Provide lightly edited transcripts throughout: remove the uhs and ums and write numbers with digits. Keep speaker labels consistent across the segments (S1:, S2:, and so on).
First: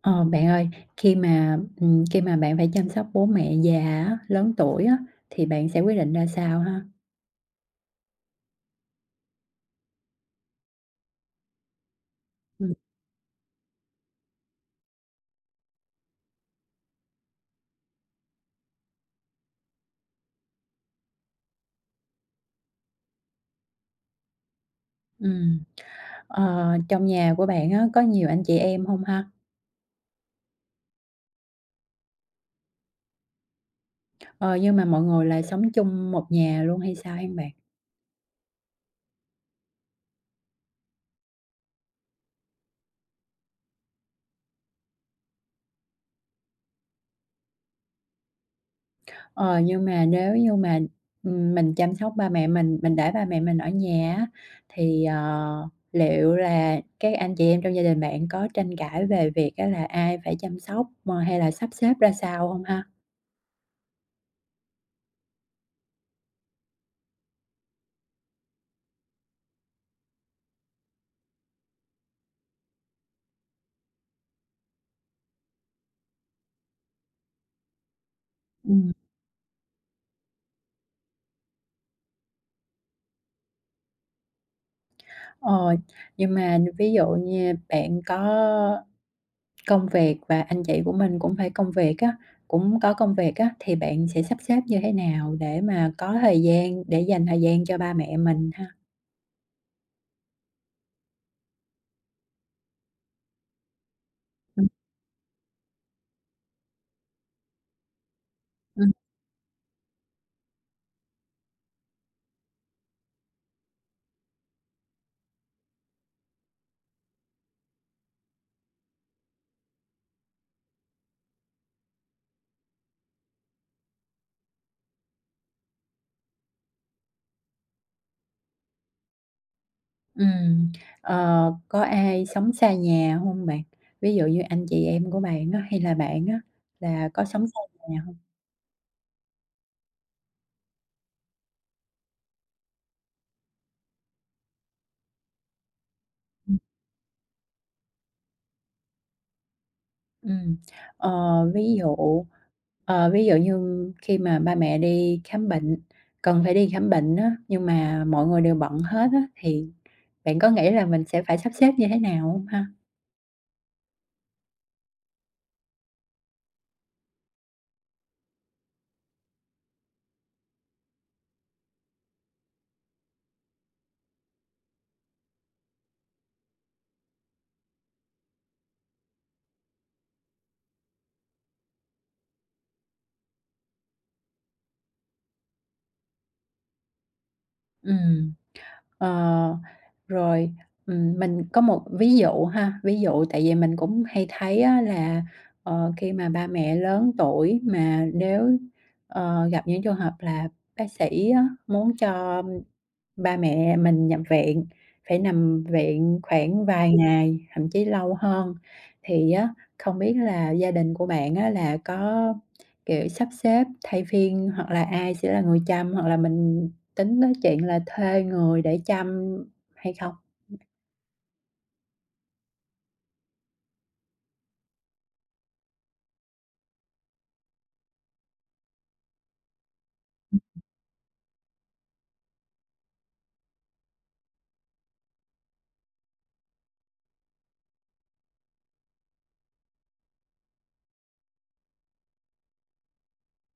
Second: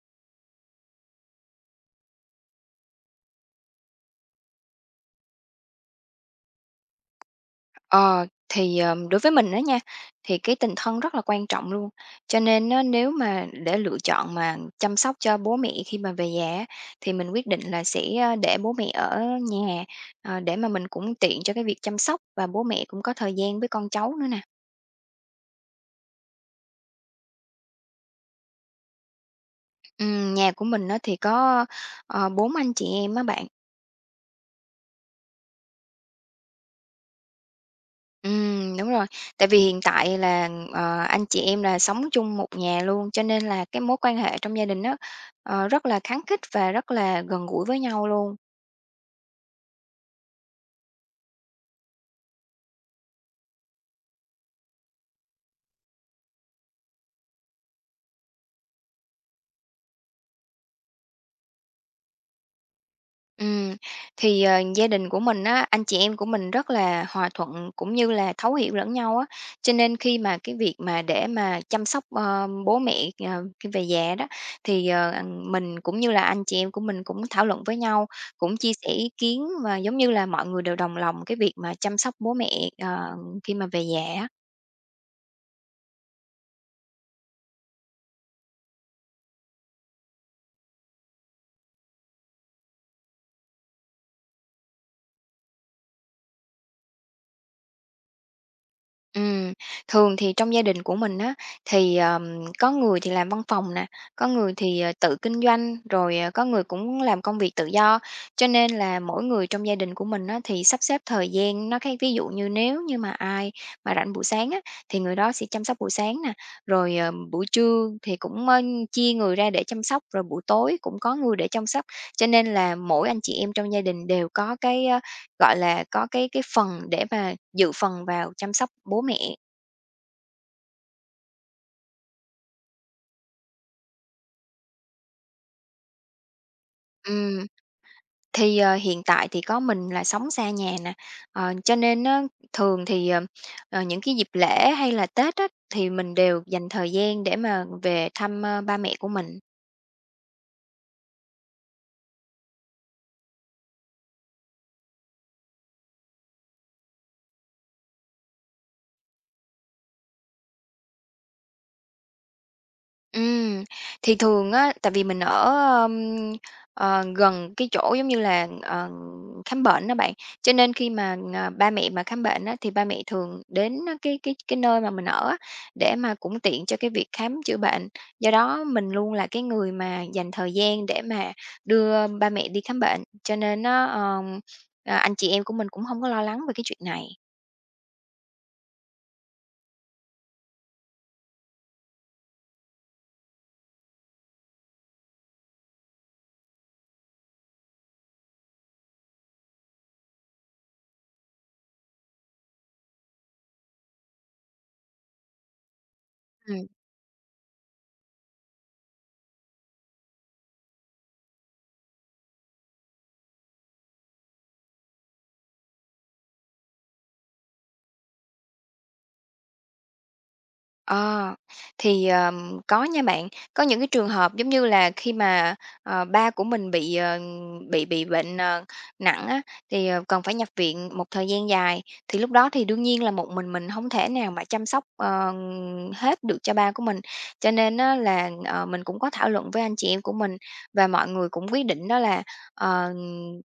S1: Ờ, Bạn ơi, khi mà bạn phải chăm sóc bố mẹ già á, lớn tuổi á, thì bạn sẽ quyết định ra sao ha?
S2: Ờ, thì, đối với mình đó nha, thì cái tình thân rất là quan trọng luôn. Cho nên
S1: Ừm.
S2: á, nếu mà để lựa chọn mà chăm sóc cho bố mẹ khi mà về nhà á, thì mình quyết định là sẽ, để bố mẹ ở nhà, để mà mình cũng tiện cho cái việc chăm sóc và bố mẹ cũng có thời gian với con cháu nữa nè.
S1: Ừm, trong nhà của bạn á, có nhiều anh chị em hông ha?
S2: Nhà của mình á, thì có, 4 anh chị em á bạn.
S1: Ờ, nhưng mà mọi người là sống chung một nhà luôn hay sao hén bạn?
S2: Đúng rồi. Tại vì hiện tại là, anh chị em là sống chung một nhà luôn, cho nên là cái mối quan hệ trong gia đình đó rất là khăng khít và rất là gần gũi với nhau luôn.
S1: Ờ, nhưng mà nếu như mà, mình chăm sóc ba mẹ mình để ba mẹ mình ở nhà á, thì, liệu là các anh chị em trong gia đình bạn có tranh cãi về việc á là ai phải chăm sóc, hay là sắp xếp ra sao hông ha?
S2: Ừ, thì, gia đình của mình á, anh chị em của mình rất là hòa thuận cũng như là thấu hiểu lẫn nhau á. Cho nên khi mà cái việc mà để mà chăm sóc, bố mẹ, khi về già đó, thì, mình cũng như là anh chị em của mình cũng thảo luận với nhau, cũng chia sẻ
S1: Ừm.
S2: ý kiến và giống như là mọi người đều đồng lòng cái việc mà chăm sóc bố mẹ, ờ, khi mà về già á.
S1: Ờ, nhưng mà ví dụ như bạn có công việc và anh chị của mình cũng phải công việc á, cũng có công việc á, thì bạn sẽ sắp xếp như thế nào để mà có thời gian để dành thời gian cho ba mẹ mình ha?
S2: Ừm, Thường thì trong gia đình của mình á, thì, có người thì làm văn phòng nè, có người
S1: Ừm,
S2: thì, tự kinh doanh, rồi, có người cũng làm công việc tự do. Cho nên
S1: ừm,
S2: là mỗi người trong gia đình của mình á, thì sắp xếp thời gian nó khác. Ví dụ như nếu như mà ai mà rảnh buổi sáng á, thì người đó sẽ chăm sóc buổi sáng nè, rồi, buổi trưa thì cũng, chia người ra để chăm sóc, rồi buổi tối cũng có người để chăm sóc. Cho nên là mỗi anh chị em trong gia đình đều có gọi là, có cái phần để mà dự phần vào chăm sóc bố mẹ.
S1: ừm. Có ai sống xa nhà hông bạn? Ví dụ như anh chị em của bạn á, hay là bạn á, là có sống
S2: Ừm,
S1: xa nhà hông?
S2: thì, hiện tại thì có mình là sống xa nhà nè, cho nên á, thường thì, những cái dịp lễ hay là Tết á, thì mình đều dành thời gian để mà về thăm, ba mẹ của mình.
S1: Ừm, ờ, ví dụ, ví dụ như khi mà ba mẹ đi khám bệnh, cần phải đi khám bệnh á, nhưng mà mọi người đều bận hết á, thì bạn có nghĩ là mình sẽ phải sắp xếp như thế nào hông ha?
S2: Ừm, thì thường á, tại vì mình ở, ờm, gần cái chỗ giống như là, khám bệnh đó bạn, cho nên khi mà, ba mẹ mà khám bệnh á, thì ba mẹ thường đến cái nơi mà mình ở á, để mà cũng tiện cho cái việc khám chữa bệnh. Do đó mình luôn là cái người mà dành thời gian để mà đưa ba mẹ đi khám bệnh, cho nên nó anh chị em của mình cũng không có lo lắng về cái chuyện này.
S1: Ừm, ờ, rồi, mình có một ví dụ ha, ví dụ tại vì mình cũng hay thấy á là, khi mà ba mẹ lớn tuổi mà nếu, gặp những trường hợp là bác sĩ á, muốn cho ba mẹ mình nhập viện, phải nằm viện khoảng vài ngày, thậm chí lâu hơn. Thì á, không biết là gia đình của bạn á là có, kiểu, sắp xếp thay phiên hoặc là ai sẽ là người chăm, hoặc là mình tính tới chuyện là thuê người để chăm hay không?
S2: Ờ, thì, có nha bạn. Có những cái trường hợp giống như là khi mà, ba của mình bị bệnh, nặng á, thì, cần phải nhập viện một thời gian dài, thì lúc đó thì đương nhiên là một mình không thể nào mà chăm sóc, hết được cho ba của mình. Cho nên á là, mình cũng có thảo luận với anh chị em của mình và mọi người cũng quyết định đó là, ờ,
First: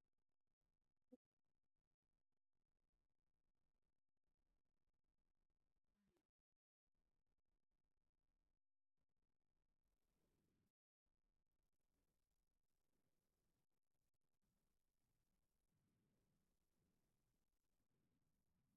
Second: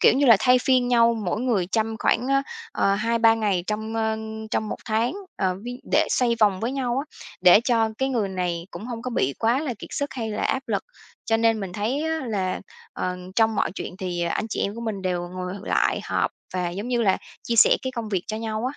S2: kiểu như là, thay phiên nhau mỗi người chăm khoảng, 2-3 ngày trong một tháng, ví để xoay vòng với nhau á. Để cho cái người này cũng không có bị quá là kiệt sức hay là áp lực. Cho nên mình thấy á là, trong mọi chuyện thì anh chị em của mình đều ngồi lại họp và, giống như là, chia sẻ cái công việc cho nhau á.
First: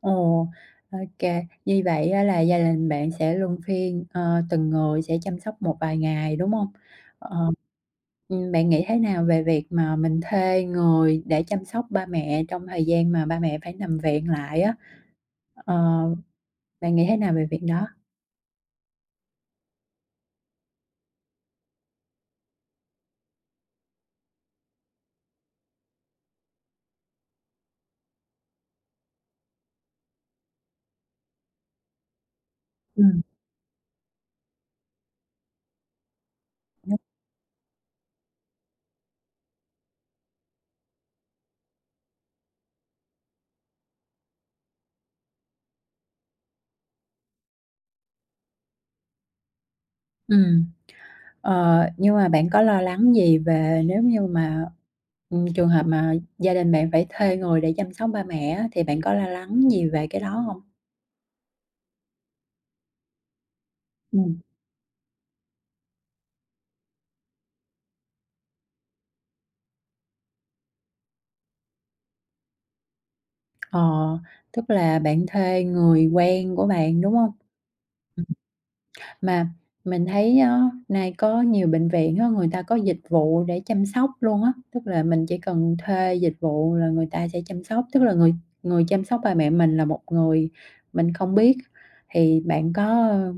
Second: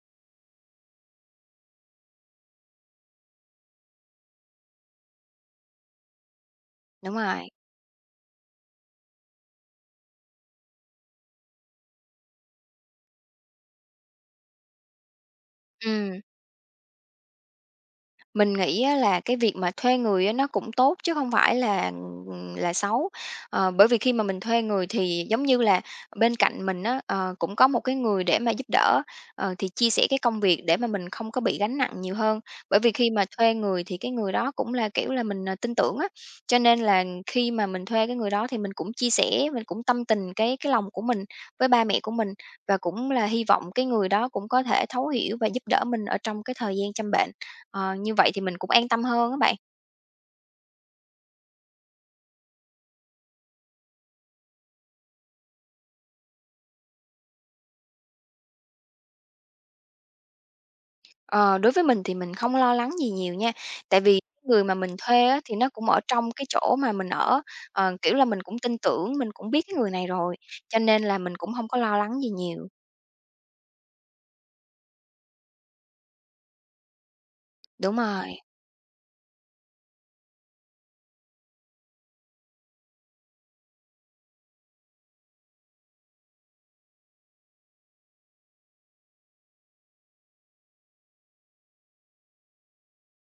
S1: Ồ, OK, như vậy á là gia đình bạn sẽ luân phiên, từng người sẽ chăm sóc một vài ngày, đúng không?
S2: Đúng
S1: Ờ,
S2: rồi,
S1: bạn nghĩ thế nào về việc mà mình thuê người để chăm sóc ba mẹ trong thời gian mà ba mẹ phải nằm viện lại á? Ờ,
S2: ừ.
S1: Bạn nghĩ thế nào về việc đó?
S2: Mình nghĩ á là cái việc mà thuê người á nó cũng tốt chứ không phải là xấu. Bởi vì khi mà mình thuê người thì giống như là bên cạnh mình á, cũng có một cái người để mà giúp đỡ, thì chia sẻ cái công việc để mà mình không có bị gánh nặng nhiều hơn. Bởi vì
S1: Ừ.
S2: khi mà thuê người thì cái người đó cũng là, kiểu là, mình, tin tưởng á, cho nên là khi mà mình thuê cái người đó thì mình cũng chia sẻ, mình cũng tâm tình cái lòng của mình với ba mẹ của mình và cũng là hy vọng cái người đó cũng có thể thấu hiểu và giúp đỡ mình ở trong cái thời gian chăm bệnh. Như vậy thì mình cũng an tâm hơn á bạn.
S1: Ừ. Nhưng mà bạn có lo lắng gì về nếu như mà, trường hợp mà gia đình bạn phải thuê người để chăm sóc ba mẹ á, thì bạn có lo lắng gì về cái đó không?
S2: Ờ, Đối với mình thì mình không lo lắng gì nhiều nha, tại
S1: Ừ.
S2: vì người mà mình thuê á, thì nó cũng ở trong cái chỗ mà mình ở, kiểu là, mình cũng tin tưởng, mình cũng biết cái người này rồi, cho nên là mình cũng không có lo lắng gì nhiều.
S1: Ờ, Tức là bạn thuê người quen của bạn, đúng không?
S2: Đúng
S1: Ừm.
S2: rồi,
S1: Mà mình thấy á, nay có nhiều bệnh viện á, người ta có dịch vụ để chăm sóc luôn á, tức là mình chỉ cần thuê dịch vụ là người ta sẽ chăm sóc, tức là người người chăm sóc bà mẹ mình là một người mình không biết. Thì bạn có, ơ,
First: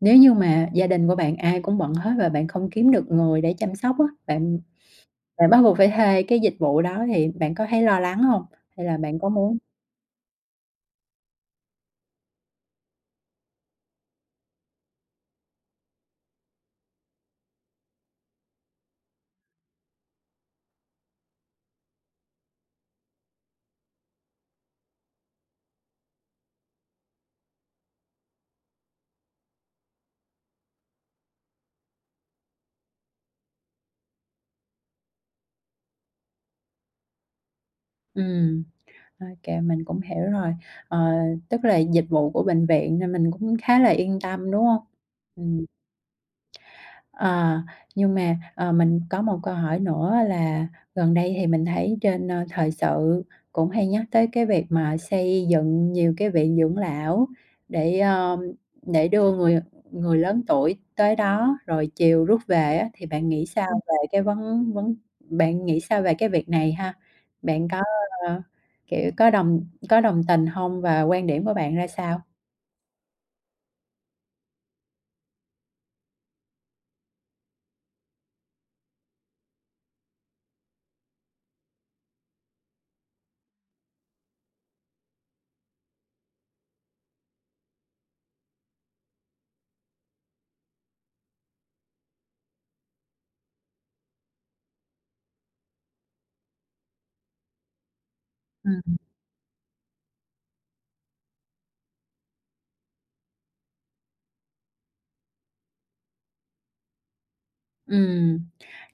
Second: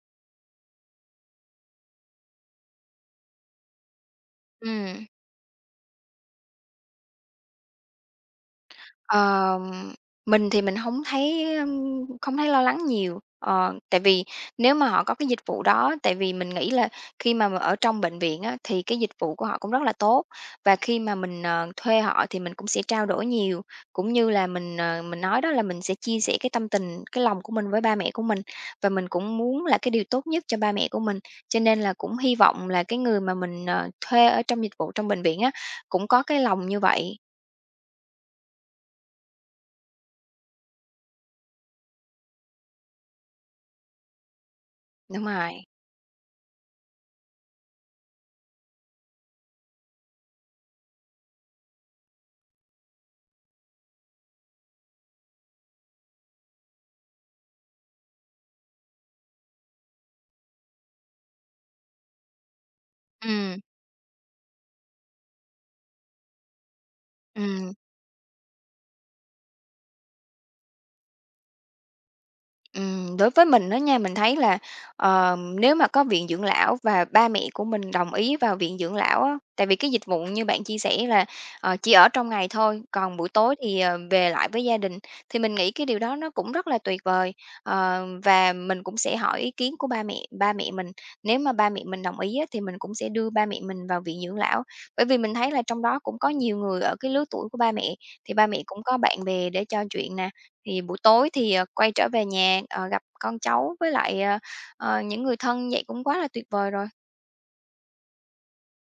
S1: nếu như mà gia đình của bạn ai cũng bận hết và bạn không kiếm được người để chăm sóc á, bạn
S2: ừm.
S1: bạn bắt buộc phải thuê cái dịch vụ đó thì bạn có thấy lo lắng không? Hay là bạn có muốn
S2: Ờm, mình thì mình không thấy, không thấy lo lắng nhiều, tại vì nếu mà họ có cái dịch vụ đó tại vì mình nghĩ là khi mà ở trong bệnh viện á, thì cái dịch vụ của họ cũng rất là tốt và khi mà mình, thuê họ thì mình cũng sẽ trao đổi nhiều, cũng như là mình nói đó là mình sẽ chia sẻ cái tâm tình, cái lòng của mình với ba mẹ của mình và mình cũng muốn là cái điều tốt nhất cho ba mẹ của mình. Cho nên là cũng hy vọng là cái người mà mình, thuê ở trong dịch vụ trong bệnh viện á, cũng có cái lòng như vậy.
S1: Ừm, OK, mình cũng hiểu rồi. Ờ, Tức là dịch vụ của bệnh viện nên mình cũng khá là yên tâm, đúng hông?
S2: Đúng rồi.
S1: Ừm. Ờ, nhưng mà, mình có một câu hỏi nữa là gần đây thì mình thấy trên, thời sự cũng hay nhắc tới cái việc mà xây dựng nhiều cái viện dưỡng lão để, ơ, để đưa người người lớn tuổi tới đó rồi chiều rút về á, thì bạn nghĩ
S2: Ừm.
S1: sao về cái vấn vấn bạn nghĩ sao về cái việc này ha? Bạn
S2: Ừm,
S1: có, ơ, kiểu, có có đồng tình không và quan điểm của bạn ra sao?
S2: Đối với mình đó nha, mình thấy là, nếu mà có viện dưỡng lão và ba mẹ của mình đồng ý vào viện dưỡng lão á, tại vì cái dịch vụ như bạn chia sẻ là, chỉ ở trong ngày thôi, còn buổi tối thì, về lại với gia đình, thì mình nghĩ cái điều đó nó cũng rất là tuyệt vời. Và mình cũng sẽ hỏi ý kiến của ba mẹ mình, nếu mà ba mẹ mình đồng ý á, thì mình cũng sẽ đưa ba mẹ mình vào viện dưỡng lão. Bởi vì mình thấy là trong đó cũng có nhiều người ở cái lứa tuổi của ba mẹ, thì ba mẹ
S1: Ừm.
S2: cũng có bạn bè để trò chuyện nè. Thì buổi tối thì, quay trở về nhà, gặp con cháu với lại, những người thân vậy cũng quá là tuyệt vời rồi.
S1: Ừm,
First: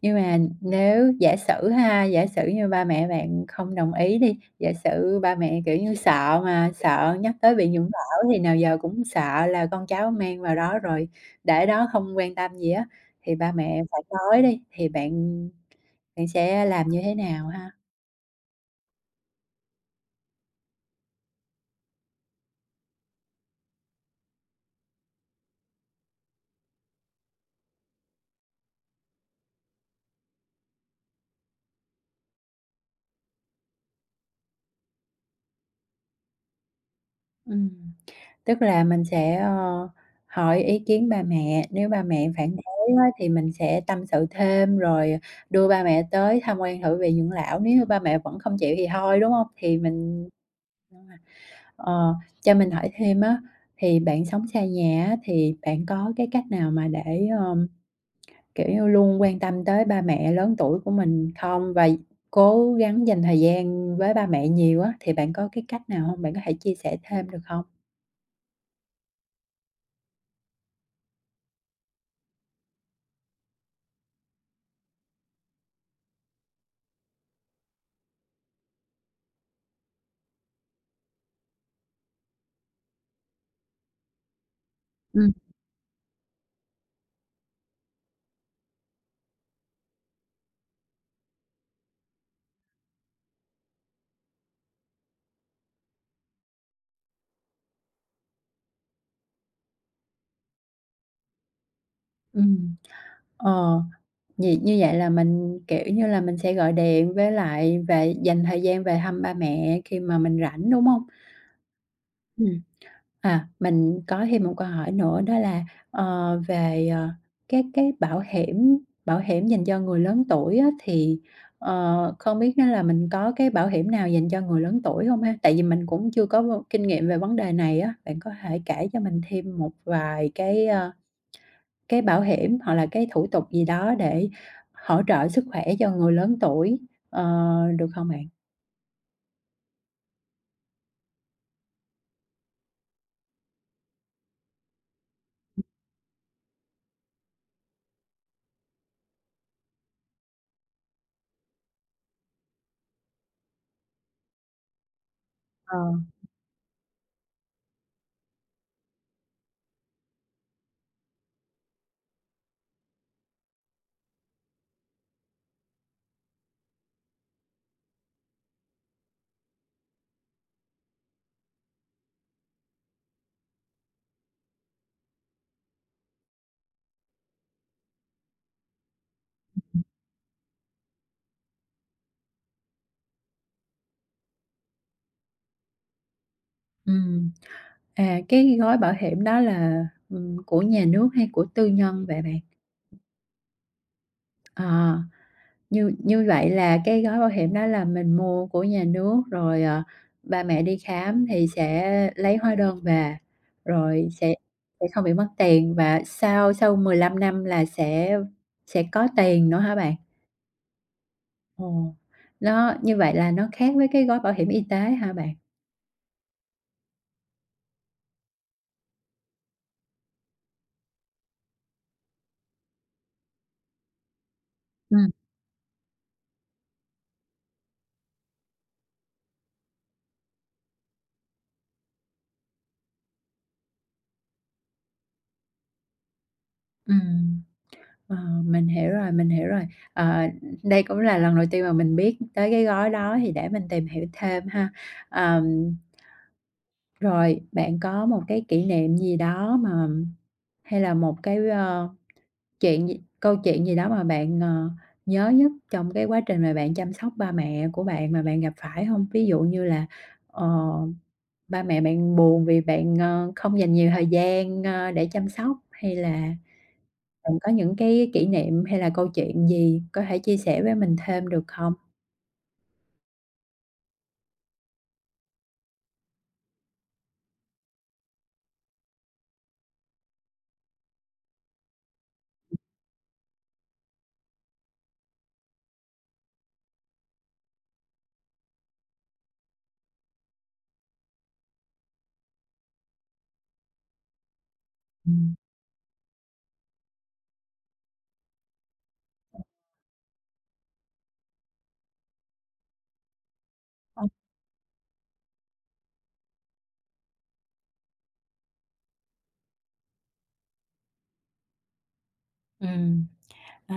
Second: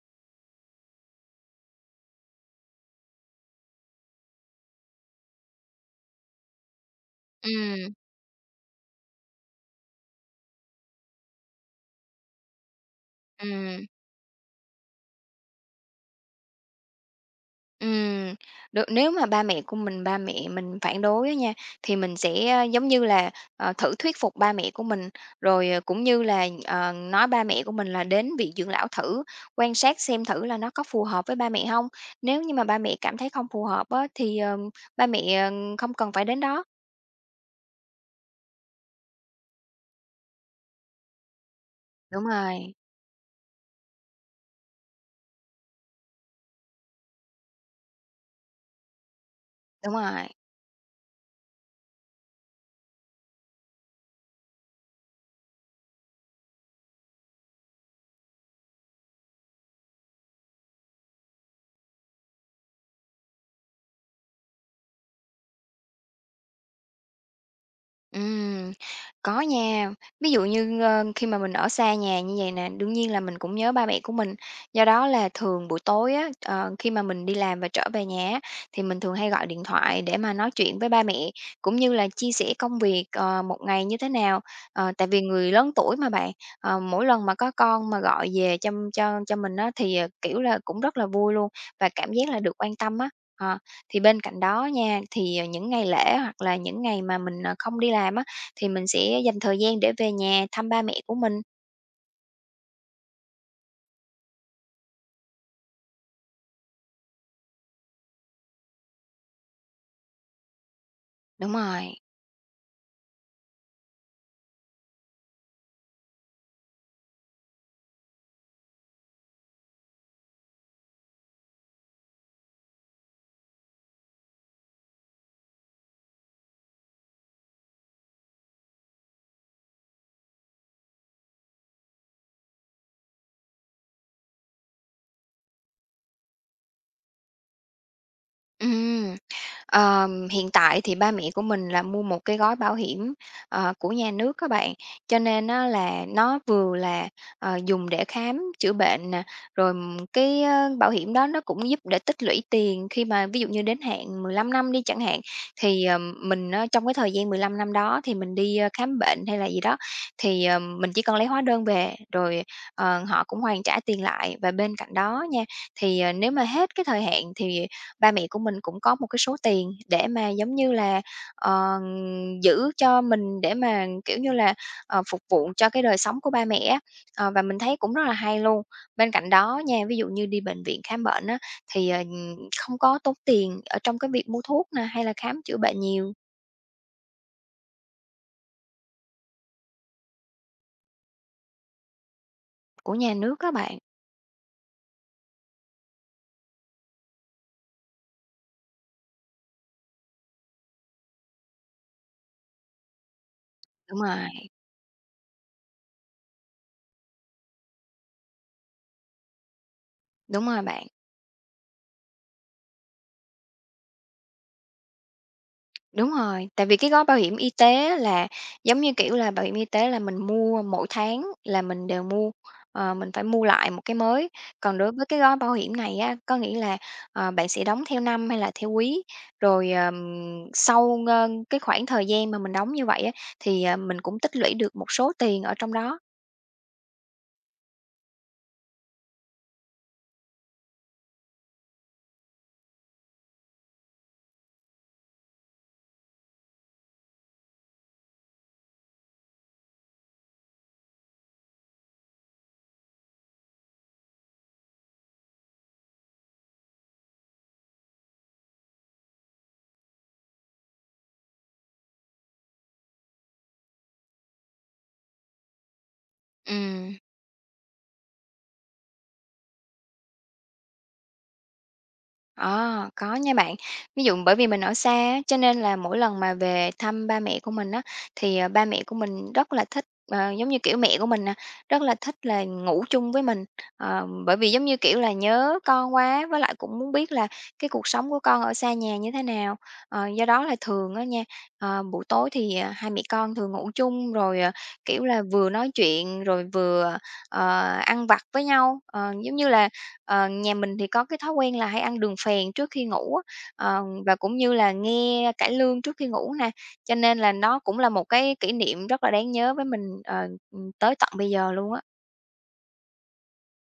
S1: nhưng mà nếu giả sử ha, giả sử như ba mẹ bạn không đồng ý đi, giả sử ba mẹ, kiểu như, sợ mà, sợ nhắc tới bị nhũng
S2: Ừm,
S1: nhẽo thì nào giờ cũng sợ là con cháu mang vào đó rồi để đó không quan tâm gì á, thì ba mẹ
S2: ừm,
S1: phải nói đi, thì bạn bạn sẽ làm như thế nào ha?
S2: ừm. Được, nếu mà ba mẹ mình phản đối á nha, thì mình sẽ, giống như là, thử thuyết phục ba mẹ của mình, rồi, cũng như là, nói ba mẹ của mình là đến viện dưỡng lão thử, quan sát xem thử là nó có phù hợp với ba mẹ không? Nếu như mà ba mẹ cảm thấy không phù hợp á, thì, ba mẹ, không cần phải đến đó.
S1: Ừ. Tức là mình sẽ, hỏi ý kiến ba mẹ, nếu ba
S2: Đúng
S1: mẹ phản
S2: rồi,
S1: đối á thì mình sẽ tâm sự thêm, rồi đưa ba mẹ tới tham quan thử về dưỡng lão, nếu như ba mẹ vẫn không chịu thì thôi, đúng không? Thì
S2: đúng rồi.
S1: mình ờ, cho mình hỏi thêm á, thì bạn sống xa nhà á, thì bạn có cái cách nào mà để, kiểu như, luôn quan tâm tới ba mẹ lớn tuổi của mình không? Và cố gắng dành thời gian với ba mẹ nhiều á, thì bạn có cái cách nào không? Bạn có thể chia sẻ thêm được không?
S2: Ừm, có nha. Ví dụ như, khi mà mình ở xa nhà như vậy nè, đương nhiên là mình cũng nhớ ba mẹ của mình. Do đó là thường buổi tối á, khi mà mình đi làm và trở về nhà á, thì mình thường hay gọi điện thoại để mà nói chuyện với ba mẹ, cũng như là chia sẻ công việc, một ngày như thế nào. Tại vì
S1: Ừm.
S2: người lớn tuổi mà bạn, mỗi lần mà có con mà gọi về chăm cho mình á, thì, kiểu là, cũng rất là vui luôn và cảm giác là được quan tâm á. Ờ. Thì bên cạnh đó nha, thì, những ngày lễ hoặc là những ngày mà mình, không đi làm á, thì mình sẽ dành thời gian để về nhà thăm ba mẹ của mình.
S1: Ừm, ờ. Vì như vậy là mình, kiểu như là, mình sẽ gọi điện với lại về dành thời gian về thăm ba mẹ khi mà mình rảnh, đúng hông?
S2: Đúng rồi.
S1: Ừm. À, mình có thêm một câu hỏi nữa đó là, ờ, về, các cái bảo hiểm dành cho người lớn tuổi á, thì, không biết á là mình có cái bảo hiểm nào dành cho người lớn tuổi hông ha? Tại vì mình cũng chưa có v kinh nghiệm về vấn đề này á, bạn có thể kể cho mình thêm một vài cái, cái bảo hiểm hoặc là cái thủ tục gì đó để hỗ trợ sức khỏe cho người lớn tuổi, ờ, được không bạn?
S2: Ừm, Hiện tại thì ba mẹ của mình là mua một cái gói bảo hiểm, của nhà nước các bạn, cho nên nó vừa là, dùng để khám chữa bệnh nè, rồi, cái, bảo hiểm đó nó cũng giúp để tích lũy tiền khi mà ví dụ như đến hạn 15 năm đi chẳng hạn,
S1: Ờ.
S2: thì, mình á trong cái thời gian 15 năm đó thì mình đi, khám bệnh hay là gì đó, thì, mình chỉ cần lấy hóa đơn về rồi, họ cũng hoàn trả tiền lại. Và bên cạnh đó nha, thì, nếu mà hết cái thời hạn thì ba mẹ của mình cũng có một cái số tiền để mà, giống như là, ờ, giữ cho mình để mà, kiểu như là, phục vụ cho cái đời sống của ba mẹ á, và mình thấy cũng rất là hay luôn. Bên cạnh đó nha, ví dụ như đi bệnh viện khám bệnh á, thì, không có tốn tiền ở trong cái việc mua thuốc nè, hay là khám chữa bệnh nhiều
S1: Ừm, à, cái gói bảo hiểm đó là, của nhà nước hay của tư nhân vậy bạn?
S2: của nhà nước các bạn.
S1: Ờ, như như vậy là cái gói bảo hiểm đó là mình mua của nhà nước, rồi, ba mẹ đi khám thì sẽ lấy hóa đơn về,
S2: Đúng
S1: rồi
S2: rồi,
S1: sẽ không bị mất tiền và sau sau 15 năm là sẽ có tiền nữa hả bạn?
S2: đúng rồi bạn.
S1: Ồ, nó như vậy là nó khác với cái gói bảo hiểm y tế hả bạn?
S2: Đúng rồi, tại vì cái gói bảo hiểm y tế á là giống như, kiểu là, bảo hiểm y tế là mình mua mỗi tháng là mình đều mua, mình phải mua lại một cái mới. Còn đối với
S1: Ừm,
S2: cái gói bảo hiểm này á, có nghĩa là, bạn sẽ đóng theo năm hay là theo quý, rồi, sau, cái khoảng thời gian mà mình đóng như vậy á, thì, mình cũng tích lũy được một số tiền ở trong đó.
S1: ừm. Ờ, mình hiểu rồi, mình hiểu rồi. Ờ, Đây cũng là lần đầu tiên mà mình biết tới cái gói đó thì để mình tìm hiểu thêm ha. Ờm, Rồi bạn có một cái kỷ niệm gì đó mà hay là một cái, chuyện gì câu chuyện gì đó mà bạn, nhớ nhất trong cái quá trình mà bạn chăm sóc ba mẹ của bạn mà bạn gặp phải không? Ví dụ như là, ờ, ba mẹ bạn buồn vì bạn, không dành nhiều thời gian, để chăm sóc, hay là
S2: Ừm.
S1: bạn có những cái kỷ niệm hay là câu chuyện gì có thể chia sẻ với mình thêm được không?
S2: À, có nha bạn. Ví dụ bởi vì mình ở xa á, cho nên là mỗi lần mà về thăm ba mẹ của mình á, thì, ba mẹ của mình rất là thích, giống như, kiểu, mẹ của mình nè, rất là thích là ngủ chung với mình. Bởi vì, giống như, kiểu là, nhớ con quá, với lại cũng muốn biết là cái cuộc sống của con ở xa nhà như thế nào. Do đó là thường á nha, buổi tối thì, hai mẹ con thường ngủ chung rồi, kiểu là,
S1: Ừm.
S2: vừa nói chuyện rồi vừa, ăn vặt với nhau. Ờ, giống như là Ờ, Nhà mình thì có cái thói quen là hay ăn đường phèn trước khi ngủ á,
S1: Ờ.
S2: và cũng như là nghe cải lương trước khi ngủ nè, cho nên là nó cũng là một cái kỷ niệm rất là đáng nhớ với mình, tới tận bây giờ luôn á.
S1: Ừm, ô,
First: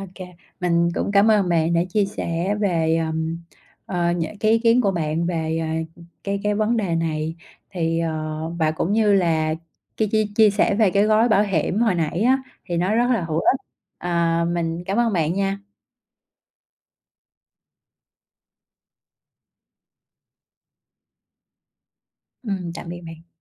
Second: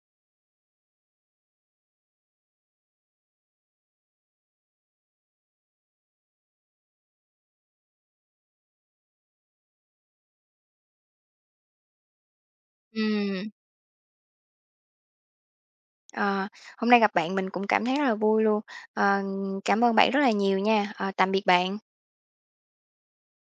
S1: mình cũng cảm ơn bạn đã chia sẻ về, những cái ý kiến của bạn về, cái vấn đề này, thì, ờ và cũng như là cái chia chia sẻ về cái gói bảo hiểm hồi nãy á, thì nó rất là hữu
S2: Ừm.
S1: ích. Mình cảm ơn bạn nha.
S2: Ờ, Hôm nay gặp bạn mình cũng cảm thấy rất là vui luôn. Ờ, Cảm ơn bạn rất là nhiều nha. Ờ, Tạm biệt bạn.
S1: Tạm biệt bạn.